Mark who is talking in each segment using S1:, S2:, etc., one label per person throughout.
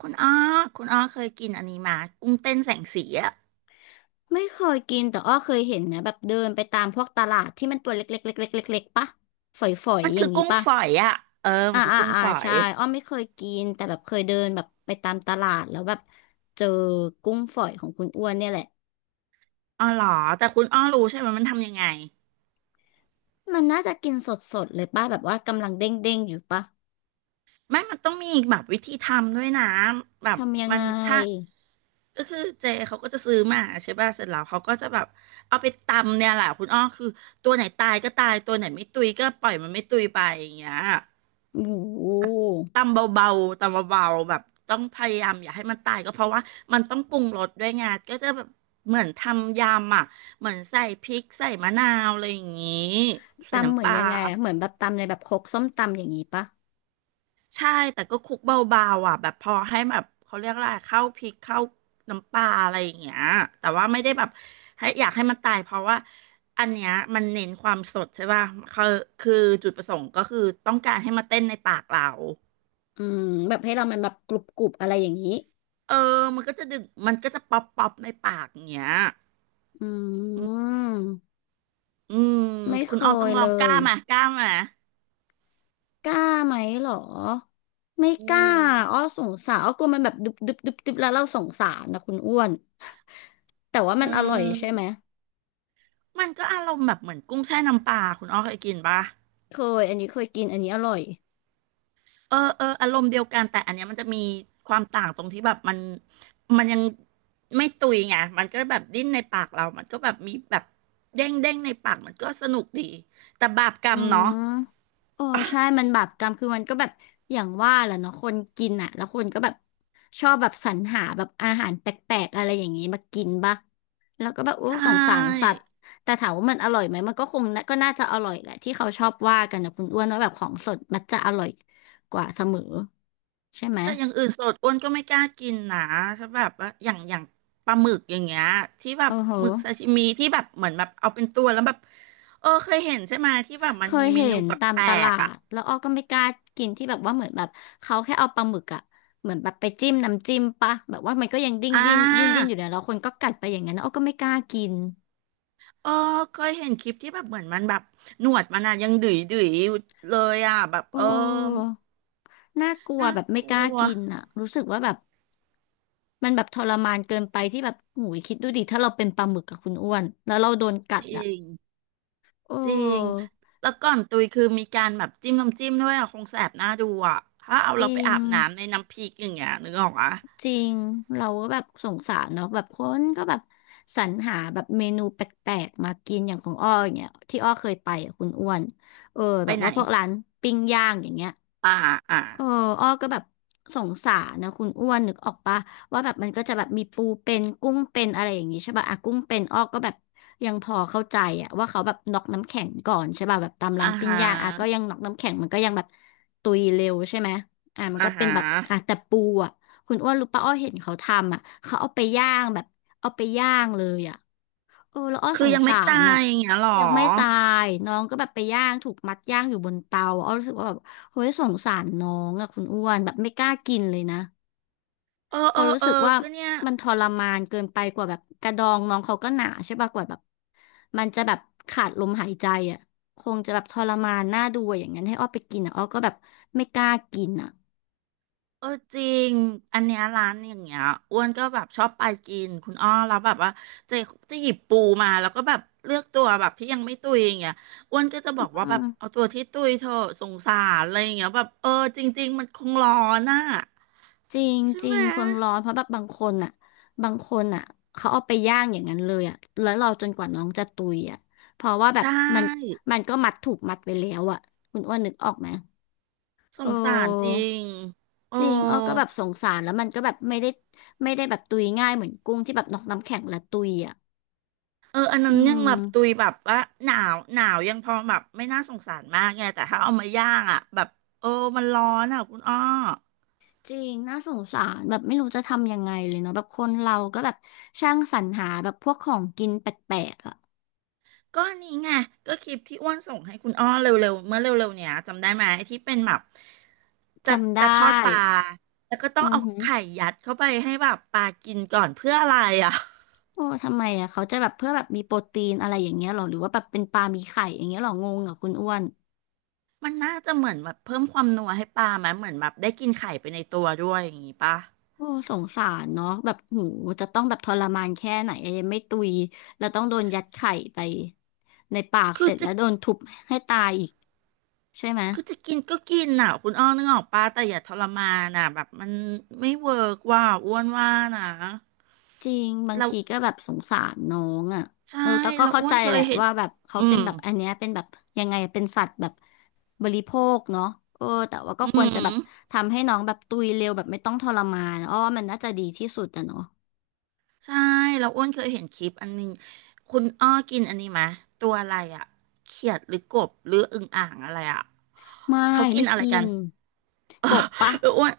S1: คุณอ้อ คุณอ้อเคยกินอันนี้มากุ้งเต้นแสงสีอ่ะ
S2: ไม่เคยกินแต่อ้อเคยเห็นนะแบบเดินไปตามพวกตลาดที่มันตัวเล็กๆเล็กๆเล็กๆปะฝอย
S1: มัน
S2: ๆอ
S1: คื
S2: ย่า
S1: อ
S2: งนี้
S1: กุ้ง
S2: ปะ
S1: ฝอยอ่ะเออ
S2: อ่า
S1: มันคือ
S2: อ่า
S1: กุ้ง
S2: อ่า
S1: ฝอย
S2: ใช่อ้อไม่เคยกินแต่แบบเคยเดินแบบไปตามตลาดแล้วแบบเจอกุ้งฝอยของคุณอ้วนเนี่ยแหละ
S1: อ๋อเหรอ แต่คุณอ้อรู้ใช่ไหมมันทำยังไง
S2: มันน่าจะกินสดๆเลยปะแบบว่ากำลังเด้งๆอยู่ปะ
S1: ไม่มันต้องมีแบบวิธีทำด้วยนะแบบ
S2: ทำยัง
S1: มัน
S2: ไง
S1: ชาก็คือเจเขาก็จะซื้อมาใช่ป่ะเสร็จแล้วเขาก็จะแบบเอาไปตำเนี่ยแหละคุณอ้อคือตัวไหนตายก็ตายตัวไหนไม่ตุยก็ปล่อยมันไม่ตุยไปอย่างเงี้ย
S2: โอ้โห
S1: ตำเบาๆตำเบาๆแบบต้องพยายามอย่าให้มันตายก็เพราะว่ามันต้องปรุงรสด้วยไงก็จะแบบเหมือนทำยำอ่ะเหมือนใส่พริกใส่มะนาวอะไรอย่างงี้ใส่
S2: ตำเหมื
S1: น้ำป
S2: อน
S1: ลา
S2: ยังไงอะเหมือนแบบตำในแบบครกส้มตำอย่างนี้ปะ
S1: ใช่แต่ก็คลุกเบาๆอ่ะแบบพอให้แบบเขาเรียกอะไรเข้าพริกเข้าน้ำปลาอะไรอย่างเงี้ยแต่ว่าไม่ได้แบบให้อยากให้มันตายเพราะว่าอันเนี้ยมันเน้นความสดใช่ป่ะคือคือจุดประสงค์ก็คือต้องการให้มาเต้นในปากเรา
S2: อืมแบบให้เรามันแบบกรุบๆอะไรอย่างนี้
S1: เออมันก็จะดึกมันก็จะป๊อปป๊อปในปากอย่างเงี้ย
S2: อืม
S1: อืม
S2: ไม่เค
S1: คุณออมต้
S2: ย
S1: องล
S2: เล
S1: องกล้า
S2: ย
S1: มากล้ามา
S2: กล้าไหมเหรอไม่
S1: อื
S2: กล้าอ้อ
S1: ม
S2: สงสารอ้อกลัวมันแบบดึบดึบดุบดบแล้วเราสงสารนะคุณอ้วนแต่ว่า
S1: อื
S2: มันอร่อยใช่ไหม
S1: มมันก็อารมณ์แบบเหมือนกุ้งแช่น้ำปลาคุณอ้อเคยกินปะ
S2: เคยอันนี้เคยกินอันนี้อร่อย
S1: เออเอออารมณ์เดียวกันแต่อันเนี้ยมันจะมีความต่างตรงที่แบบมันยังไม่ตุยไงมันก็แบบดิ้นในปากเรามันก็แบบมีแบบเด้งเด้งในปากมันก็สนุกดีแต่บาปกร
S2: อื
S1: รมเนาะ
S2: มโอ้ใช่มันบาปกรรมคือมันก็แบบอย่างว่าแหละเนาะคนกินอ่ะแล้วคนก็แบบชอบแบบสรรหาแบบอาหารแปลกๆอะไรอย่างนี้มากินปะแล้วก็แบบโอ้
S1: ใช่
S2: สงสารสัตว์แต่ถามว่ามันอร่อยไหมมันก็คงน่ะก็น่าจะอร่อยแหละที่เขาชอบว่ากันนะคุณอ้วนว่าแบบของสดมันจะอร่อยกว่าเสมอใช่ไหม
S1: แต่อย่างอื่นสดอ้วนก็ไม่กล้ากินนะถ้าแบบว่าอย่างปลาหมึกอย่างเงี้ยที่แบบ
S2: โอ้โห
S1: หมึกซาชิมิที่แบบเหมือนแบบเอาเป็นตัวแล้วแบบเออเคยเห็นใช่ไหมที่แบบ
S2: เค
S1: มันมี
S2: ย
S1: เม
S2: เห็
S1: นู
S2: น
S1: แป
S2: ตาม
S1: ล
S2: ตลา
S1: กๆอ่ะ
S2: ดแล้วอ้อก็ไม่กล้ากินที่แบบว่าเหมือนแบบเขาแค่เอาปลาหมึกอะเหมือนแบบไปจิ้มน้ำจิ้มปะแบบว่ามันก็ยังดิ้น
S1: อ่
S2: ดิ้นดิ้นดิ้นอ
S1: า
S2: ยู่เนี่ยแล้วคนก็กัดไปอย่างนั้นอ้อก็ไม่กล้ากิน
S1: เออเคยเห็นคลิปที่แบบเหมือนมันแบบหนวดมันอะยังดุยดุยอยู่เลยอ่ะแบบ
S2: โอ
S1: เออ
S2: ้น่ากลัว
S1: น่า
S2: แบบไม่
S1: ก
S2: ก
S1: ลั
S2: ล้า
S1: ว
S2: กินอะรู้สึกว่าแบบมันแบบทรมานเกินไปที่แบบหูยคิดดูดิถ้าเราเป็นปลาหมึกกับคุณอ้วนแล้วเราโดนกั
S1: จ
S2: ดอะ
S1: ริง
S2: โอ
S1: จริง
S2: ้
S1: แล้วก่อนตุยคือมีการแบบจิ้มน้ำจิ้มด้วยอ่ะคงแสบหน้าดูอ่ะถ้าเอา
S2: จ
S1: เรา
S2: ริ
S1: ไป
S2: ง
S1: อาบน้ำในน้ำพริกอย่างเงี้ยนึกออกอ่ะ
S2: จริง เราก็แบบสงสารเนาะแบบคนก็แบบสรรหาแบบเมนูแปลกๆมากินอย่างของอ้ออย่างเงี้ยที่อ้อเคยไปอ่ะคุณอ้วนเออ
S1: ไป
S2: แบบ
S1: ไหน
S2: ว่าพวกร้านปิ้งย่างอย่างเงี้ย
S1: อ่าอ่า
S2: เอออ้อก็แบบสงสารนะคุณอ้วนนึกออกปะว่าแบบมันก็จะแบบมีปูเป็นกุ้งเป็นอะไรอย่างงี้ใช่ป่ะอะกุ้งเป็นอ้อก็แบบยังพอเข้าใจอะว่าเขาแบบน็อกน้ำแข็งก่อนใช่ป่ะแบบตาม
S1: อ่า
S2: ร้านปิ้ง
S1: ฮะ
S2: ย่างอะก็ยังน็อกน้ำแข็งมันก็ยังแบบตุยเร็วใช่ไหมอ่ะมัน
S1: อ่า
S2: ก็เป็น
S1: ฮะ
S2: แบบอ่ะแต่ปูอะคุณอ้วนรู้ปะอ้อเห็นเขาทำอ่ะเขาเอาไปย่างแบบเอาไปย่างเลยอ่ะ เออแล้วอ้อ
S1: คื
S2: ส
S1: อ
S2: ง
S1: ยังไม่
S2: สา
S1: ตา
S2: รน่ะ
S1: ยอย่างเงี้ยหรอ
S2: ยังไม่ตายน้องก็แบบไปย่างถูกมัดย่างอยู่บนเตาอ้อรู้สึกว่าแบบเฮ้ยสงสารน้องอะคุณอ้วนแบบไม่กล้ากินเลยนะ
S1: เออ
S2: เพอ
S1: เอ
S2: ราะ
S1: อ
S2: รู้
S1: เออ
S2: สึกว่า
S1: ก็เนี่ย
S2: มันทรมานเกินไปกว่าแบบกระดองน้องเขาก็หนาใช่ป่ะกว่าแบบมันจะแบบขาดลมหายใจอะคงจะแบบทรมานน่าดูอะอย่างนั้นให้อ้อไปกินอะอ้อก็แบบไม่กล้ากินอะ
S1: เออจริงอันเนี้ยร้านอย่างเงี้ยอ้วนก็แบบชอบไปกินคุณอ้อแล้วแบบว่าจะจะหยิบปูมาแล้วก็แบบเลือกตัวแบบที่ยังไม่ตุยอย่างเงี้ยอ้วนก็จะบอกว่า
S2: อื
S1: แบบเอา
S2: ม
S1: ตัวที่ตุยเถอะสงสารอะไรอย่างเงี้ยแบบเออจริงๆมันคงร้อนน่ะ
S2: จริง
S1: ใช่
S2: จริ
S1: ไหม
S2: งคนร้อนเพราะแบบบางคนอ่ะบางคนอ่ะเขาเอาไปย่างอย่างนั้นเลยอ่ะแล้วเราจนกว่าน้องจะตุยอ่ะเพราะว่าแบ
S1: ใช
S2: บมัน
S1: ่
S2: มันก็มัดถูกมัดไว้แล้วอ่ะคุณอ้วนนึกออกไหม
S1: ส
S2: เอ
S1: งสารจริ
S2: อ
S1: งโอ้
S2: จริงอ้อก็แบบสงสารแล้วมันก็แบบไม่ได้แบบตุยง่ายเหมือนกุ้งที่แบบนอกน้ำแข็งและตุยอ่ะ
S1: เอออันนั้น
S2: อื
S1: ยังแบ
S2: ม
S1: บตุยแบบว่าหนาวหนาวยังพอแบบไม่น่าสงสารมากไงแต่ถ้าเอามาย่างอ่ะแบบเออมันร้อนอ่ะคุณอ้อ
S2: จริงน่าสงสารแบบไม่รู้จะทำยังไงเลยเนาะแบบคนเราก็แบบช่างสรรหาแบบพวกของกินแปลกๆอ่ะ
S1: ก็อันนี้ไงก็คลิปที่อ้วนส่งให้คุณอ้อเร็วๆเมื่อเร็วๆเนี่ยจำได้ไหมที่เป็นแบบจะ
S2: จำได้
S1: จะทอดปลาแล้วก็ต้
S2: อื
S1: อง
S2: อ
S1: เอา
S2: หือ
S1: ไข่ยัดเข้าไปให้แบบปลากินก่อนเพื่ออะไรอ่ะ
S2: โอ้ทำไมอ่ะเขาจะแบบเพื่อแบบมีโปรตีนอะไรอย่างเงี้ยหรอหรือว่าแบบเป็นปลามีไข่อย่างเงี้ยหรองงกับคุณอ้วน
S1: มันน่าจะเหมือนแบบเพิ่มความนัวให้ปลาไหมเหมือนแบบได้กินไข่ไปในตัวด้วยอย่างงี้ปะ
S2: โอ้สงสารเนาะแบบหูจะต้องแบบทรมานแค่ไหนอะยังไม่ตุยแล้วต้องโดนยัดไข่ไปในปาก
S1: คื
S2: เส
S1: อ
S2: ร็จ
S1: จะ
S2: แล้วโดนทุบให้ตายอีกใช่ไหม
S1: คือจะกินก็กินน่ะคุณอ้อนึกออกปะแต่อย่าทรมานน่ะแบบมันไม่เวิร์กว่าอ้วนว่านะ
S2: จริงบาง
S1: เรา
S2: ทีก็แบบสงสารน้องอ่ะ
S1: ใช่
S2: เออแต่ก็
S1: เรา
S2: เข้า
S1: อ้ว
S2: ใจ
S1: นเค
S2: แห
S1: ย
S2: ละ
S1: เห็น
S2: ว่าแบบเขา
S1: อื
S2: เป็น
S1: ม
S2: แบบอันเนี้ยเป็นแบบยังไงเป็นสัตว์แบบบริโภคเนาะเออแต่ว่าก็
S1: อื
S2: ควรจะแบบ
S1: ม
S2: ทำให้น้องแบบตุยเร็วแบบไม่ต้องทรมานอ้อว่ามันน่าจะดีที่สุดอะเนาะ
S1: ใช่เราอ้วนเคยเห็นคลิปอันนึงคุณอ้อกินอันนี้ไหมะตัวอะไรอะเขียดหรือกบหรืออึ่งอ่างอะไรอะ
S2: ไม่
S1: เขากิน
S2: ไม่
S1: อะไร
S2: กิ
S1: กัน
S2: น
S1: เอ
S2: กบปะ
S1: ออ้วน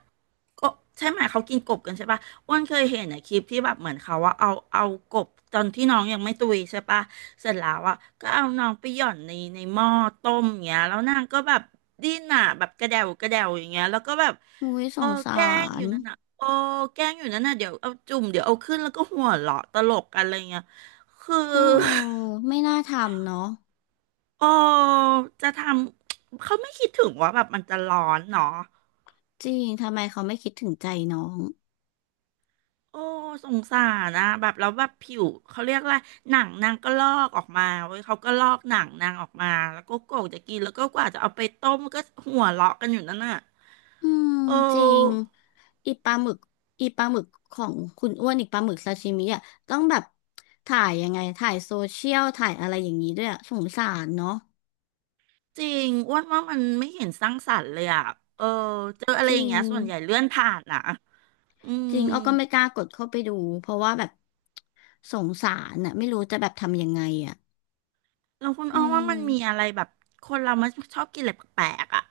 S1: ก็ใช่ไหมเขากินกบกันใช่ปะอ้วนเคยเห็นในคลิปที่แบบเหมือนเขาว่าเอากบตอนที่น้องยังไม่ตุยใช่ปะเสร็จแล้วอ่ะก็เอาน้องไปหย่อนในหม้อต้มอย่างเงี้ยแล้วนางก็แบบดิ้นอ่ะแบบกระเดวกระเดวอย่างเงี้ยแล้วก็แบบ
S2: อุ้ยส
S1: เออ
S2: งสา
S1: แกล้งอ
S2: ร
S1: ยู่นั่นอ่ะโอ้แกล้งอยู่นั่นน่ะเดี๋ยวเอาจุ่มเดี๋ยวเอาขึ้นแล้วก็หัวเราะตลกกันอะไรเงี้ยคือ
S2: โอ้ ไม่น่าทำเนาะ
S1: โอ้จะทำ เขาไม่คิดถึงว่าแบบมันจะร้อนเนาะ
S2: จริงทำไมเขาไม่คิดถึงใจน้อง
S1: โอ้สงสารนะแบบแล้วแบบผิวเขาเรียกว่าหนังนางก็ลอกออกมาเว้ยเขาก็ลอกหนังนางออกมาแล้วก็โกะจะกินแล้วก็กว่าจะเอาไปต้มก็หัวเราะกันอยู่นั่นน่ะ
S2: อืม
S1: เ
S2: จริง
S1: ออ
S2: อีปลาหมึกอีปลาหมึกของคุณอ้วนอีปลาหมึกซาชิมิอ่ะต้องแบบถ่ายยังไงถ่ายโซเชียลถ่ายอะไรอย่างนี้ด้วยอะสงสารเนาะ
S1: จริงอ้วนว่ามันไม่เห็นสร้างสรรค์เลยอ่ะเออเจออะไร
S2: จ
S1: อ
S2: ริ
S1: ย่างเงี้
S2: ง
S1: ยส่วนใหญ่เลื่อนผ่านอ่ะอื
S2: จ
S1: ม
S2: ริงอ้อก็ไม่กล้ากดเข้าไปดูเพราะว่าแบบสงสารน่ะไม่รู้จะแบบทำยังไงอ่ะ
S1: แล้วคุณ
S2: อื
S1: อ้อว่ามันมี
S2: ม
S1: อะไรแบบคนเรามันชอบกินอะไรแปลกๆอ่ะ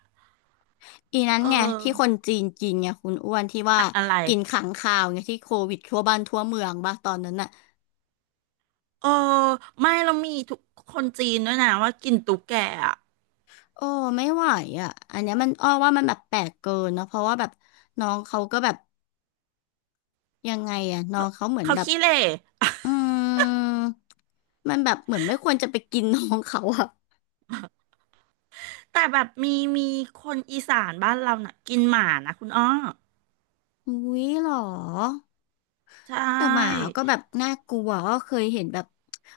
S2: อีนั้น
S1: เ
S2: ไงที่คน
S1: ออ
S2: จีนกินไงคุณอ้วนที่ว่า
S1: อะไร
S2: กินขังคาวไงที่โควิดทั่วบ้านทั่วเมืองบ้าตอนนั้นน่ะ
S1: เออไม่เรามีทุกคนจีนด้วยนะว่ากินตุ๊กแกอ่ะ
S2: โอ้ไม่ไหวอ่ะอันเนี้ยมันอ้อว่ามันแบบแปลกเกินเนาะเพราะว่าแบบน้องเขาก็แบบยังไงอ่ะน้องเขาเหมือน
S1: เขา
S2: แบบ
S1: ขี้เหร่
S2: อืมมันแบบเหมือนไม่ควรจะไปกินน้องเขาอ่ะ
S1: แต่แบบมีคนอีสานบ้านเราน่ะกินหมานะคุณอ้อ
S2: อุ้ยเหรอ
S1: ใช
S2: แต่หมา
S1: ่
S2: ก็แบบน่ากลัวก็เคยเห็นแบบ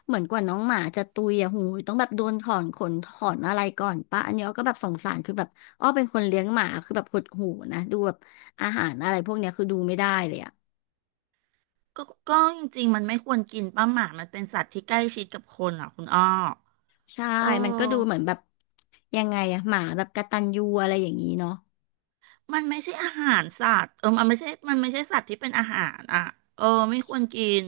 S2: เหมือนกว่าน้องหมาจะตุยอ่ะหูยต้องแบบโดนถอนขนถอนอะไรก่อนปะอันนี้อ้อก็แบบสงสารคือแบบอ้อเป็นคนเลี้ยงหมาคือแบบหดหูนะดูแบบอาหารอะไรพวกเนี้ยคือดูไม่ได้เลยอ่ะ
S1: ก็ก็จริงๆมันไม่ควรกินป้าหมามันเป็นสัตว์ที่ใกล้ชิดกับคนอ่ะคุณอ้อ
S2: ใช่
S1: เอ
S2: มันก็ดูเหมื
S1: อ
S2: อนแบบยังไงอะหมาแบบกตัญญูอะไรอย่างนี้เนาะ
S1: มันไม่ใช่อาหารสัตว์เออมันไม่ใช่มันไม่ใช่สัตว์ที่เป็นอาหารอ่ะเออไม่ควรกิน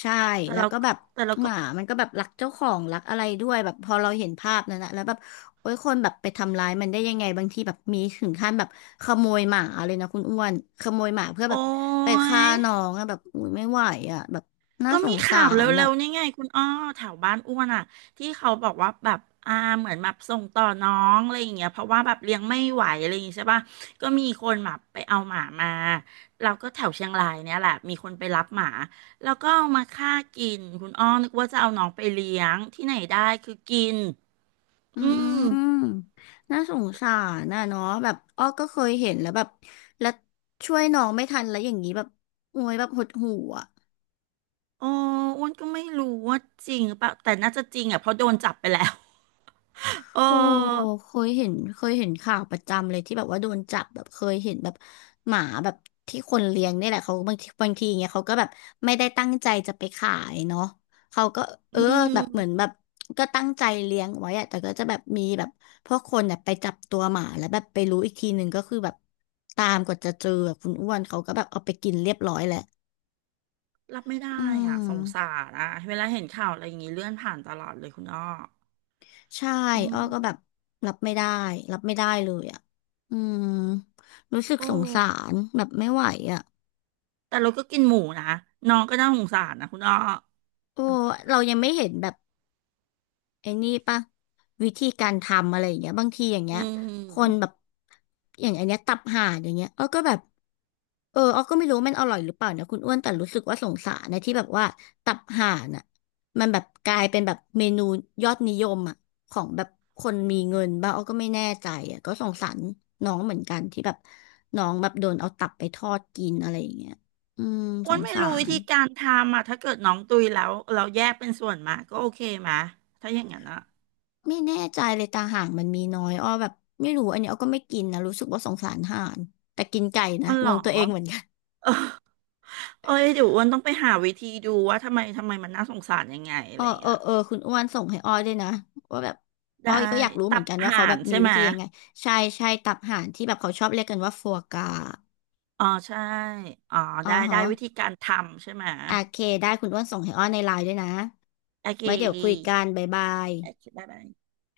S2: ใช่
S1: แต่
S2: แล้ว
S1: เรา
S2: ก็แบบ
S1: แต่เรา
S2: ห
S1: ก็
S2: มามันก็แบบรักเจ้าของรักอะไรด้วยแบบพอเราเห็นภาพนั้นนะแล้วแบบโอ้ยคนแบบไปทำร้ายมันได้ยังไงบางทีแบบมีถึงขั้นแบบขโมยหมาเลยนะคุณอ้วนขโมยหมาเพื่อ
S1: โอ้
S2: แบบไป
S1: ย
S2: ฆ่าน้องอะแบบอุ้ยไม่ไหวอะแบบน่า
S1: ก็
S2: ส
S1: มี
S2: งสา
S1: ข่าวเร
S2: ร
S1: ็
S2: อะ
S1: วๆนี่ไงคุณอ้อแถวบ้านอ้วนอ่ะที่เขาบอกว่าแบบอ่าเหมือนแบบส่งต่อน้องอะไรอย่างเงี้ยเพราะว่าแบบเลี้ยงไม่ไหวอะไรอย่างเงี้ยใช่ป่ะก็มีคนแบบไปเอาหมามาเราก็แถวเชียงรายเนี่ยแหละมีคนไปรับหมาแล้วก็เอามาฆ่ากินคุณอ้อนึกว่าจะเอาน้องไปเลี้ยงที่ไหนได้คือกิน
S2: อื
S1: อื
S2: ม
S1: ม
S2: น่าสงสารนะเนาะแบบอ้อก็เคยเห็นแล้วแบบแล้วช่วยน้องไม่ทันแล้วอย่างนี้แบบโอ้ยแบบหดหู่อะ
S1: โอ้อ้วนก็ไม่รู้ว่าจริงหรือเปล่าแต่น่าจะจริงอ่ะเพราะโดนจับไปแล้ว เออ
S2: โอ้เคยเห็นเคยเห็นข่าวประจำเลยที่แบบว่าโดนจับแบบเคยเห็นแบบหมาแบบที่คนเลี้ยงนี่แหละเขาบางทีเงี้ยเขาก็แบบไม่ได้ตั้งใจจะไปขายเนาะเขาก็เอ
S1: อื
S2: อแบบเหมือน
S1: ม
S2: แบบก็ตั้งใจเลี้ยงไว้อะแต่ก็จะแบบมีแบบพวกคนเนี่ยไปจับตัวหมาแล้วแบบไปรู้อีกทีหนึ่งก็คือแบบตามกว่าจะเจออะคุณอ้วนเขาก็แบบเอาไปกินเรียบร้อยแหละ
S1: รับไม่ได้
S2: อื
S1: อ่ะสงสา
S2: ม
S1: รอ่ะเวลาเห็นข่าวอะไรอย่างงี้เลื่อนผ่านตลอดเลยคุณอ้อ
S2: ใช่
S1: อื
S2: อ้อ
S1: ม
S2: ก็แบบรับไม่ได้ รับไม่ได้เลยอ่ะอืมรู้สึก
S1: โอ
S2: สงสา
S1: ้
S2: รแบบไม่ไหวอ่ะ
S1: แต่เราก็กินหมูนะน้องก็น่าสงสารนะคุณอ้อ
S2: โอ้เรายังไม่เห็นแบบ ไอ้นี่ปะวิธีการทำอะไรอย่างเงี้ยบางทีอย่างเงี้
S1: อื
S2: ยคนแบ
S1: ม
S2: บอย่างอันเนี้ยตับห่านอย่างเงี้ยอ้อก็แบบเอออ้อก็ไม่รู้มันอร่อยหรือเปล่านะคุณอ้วนแต่รู้สึกว่าสงสารนะที่แบบว่าตับห่านอ่ะมันแบบกลายเป็นแบบเมนูยอดนิยมอ่ะของแบบคนมีเงินบ้างอ้อก็ไม่แน่ใจอ่ะก็สงสารน้องเหมือนกันที่แบบน้องแบบโดนเอาตับไปทอดกินอะไรอย่างเงี้ยอืม
S1: อ้
S2: ส
S1: วน
S2: ง
S1: ไม่
S2: สา
S1: รู้วิ
S2: ร
S1: ธีการทำอ่ะถ้าเกิดน้องตุยแล้วเราแยกเป็นส่วนมาก็โอเคไหมถ้าอย่างนั้นอ่ะ
S2: ไม่แน่ใจเลยตาห่างมันมีน้อยอ้อแบบไม่รู้อันนี้อ้อก็ไม่กินนะรู้สึกว่าสงสารห่านแต่กินไก่นะ
S1: อ๋อเหร
S2: ง
S1: อ
S2: งตัวเองเหมือนกัน
S1: เออเอ้ยเดี๋ยวอ้วนต้องไปหาวิธีดูว่าทำไมมันน่าสงสารยังไงอะ
S2: อ้อ
S1: ไรอย่าง
S2: เออ
S1: เงี้ย
S2: เออคุณอ้วนส่งให้อ้อด้วยนะว่าแบบอ้อ
S1: ได้
S2: ก็อยากรู้เหมื
S1: ตั
S2: อน
S1: บ
S2: กันว่าเขา
S1: ห่า
S2: แบ
S1: น
S2: บมี
S1: ใช่
S2: วิ
S1: ไหม
S2: ธียังไงใช่ตับห่านที่แบบเขาชอบเรียกกันว่าฟัวกรา
S1: อ๋อใช่อ๋อ
S2: อ๋อ
S1: ได้ได้
S2: ฮะ
S1: วิธีการทำใช่ไหม
S2: โอเคได้คุณอ้วนส่งให้อ้อในไลน์ด้วยนะ
S1: โอเค
S2: ไว้เดี๋ยวคุยกันบ๊ายบาย
S1: โอเคบ๊ายบา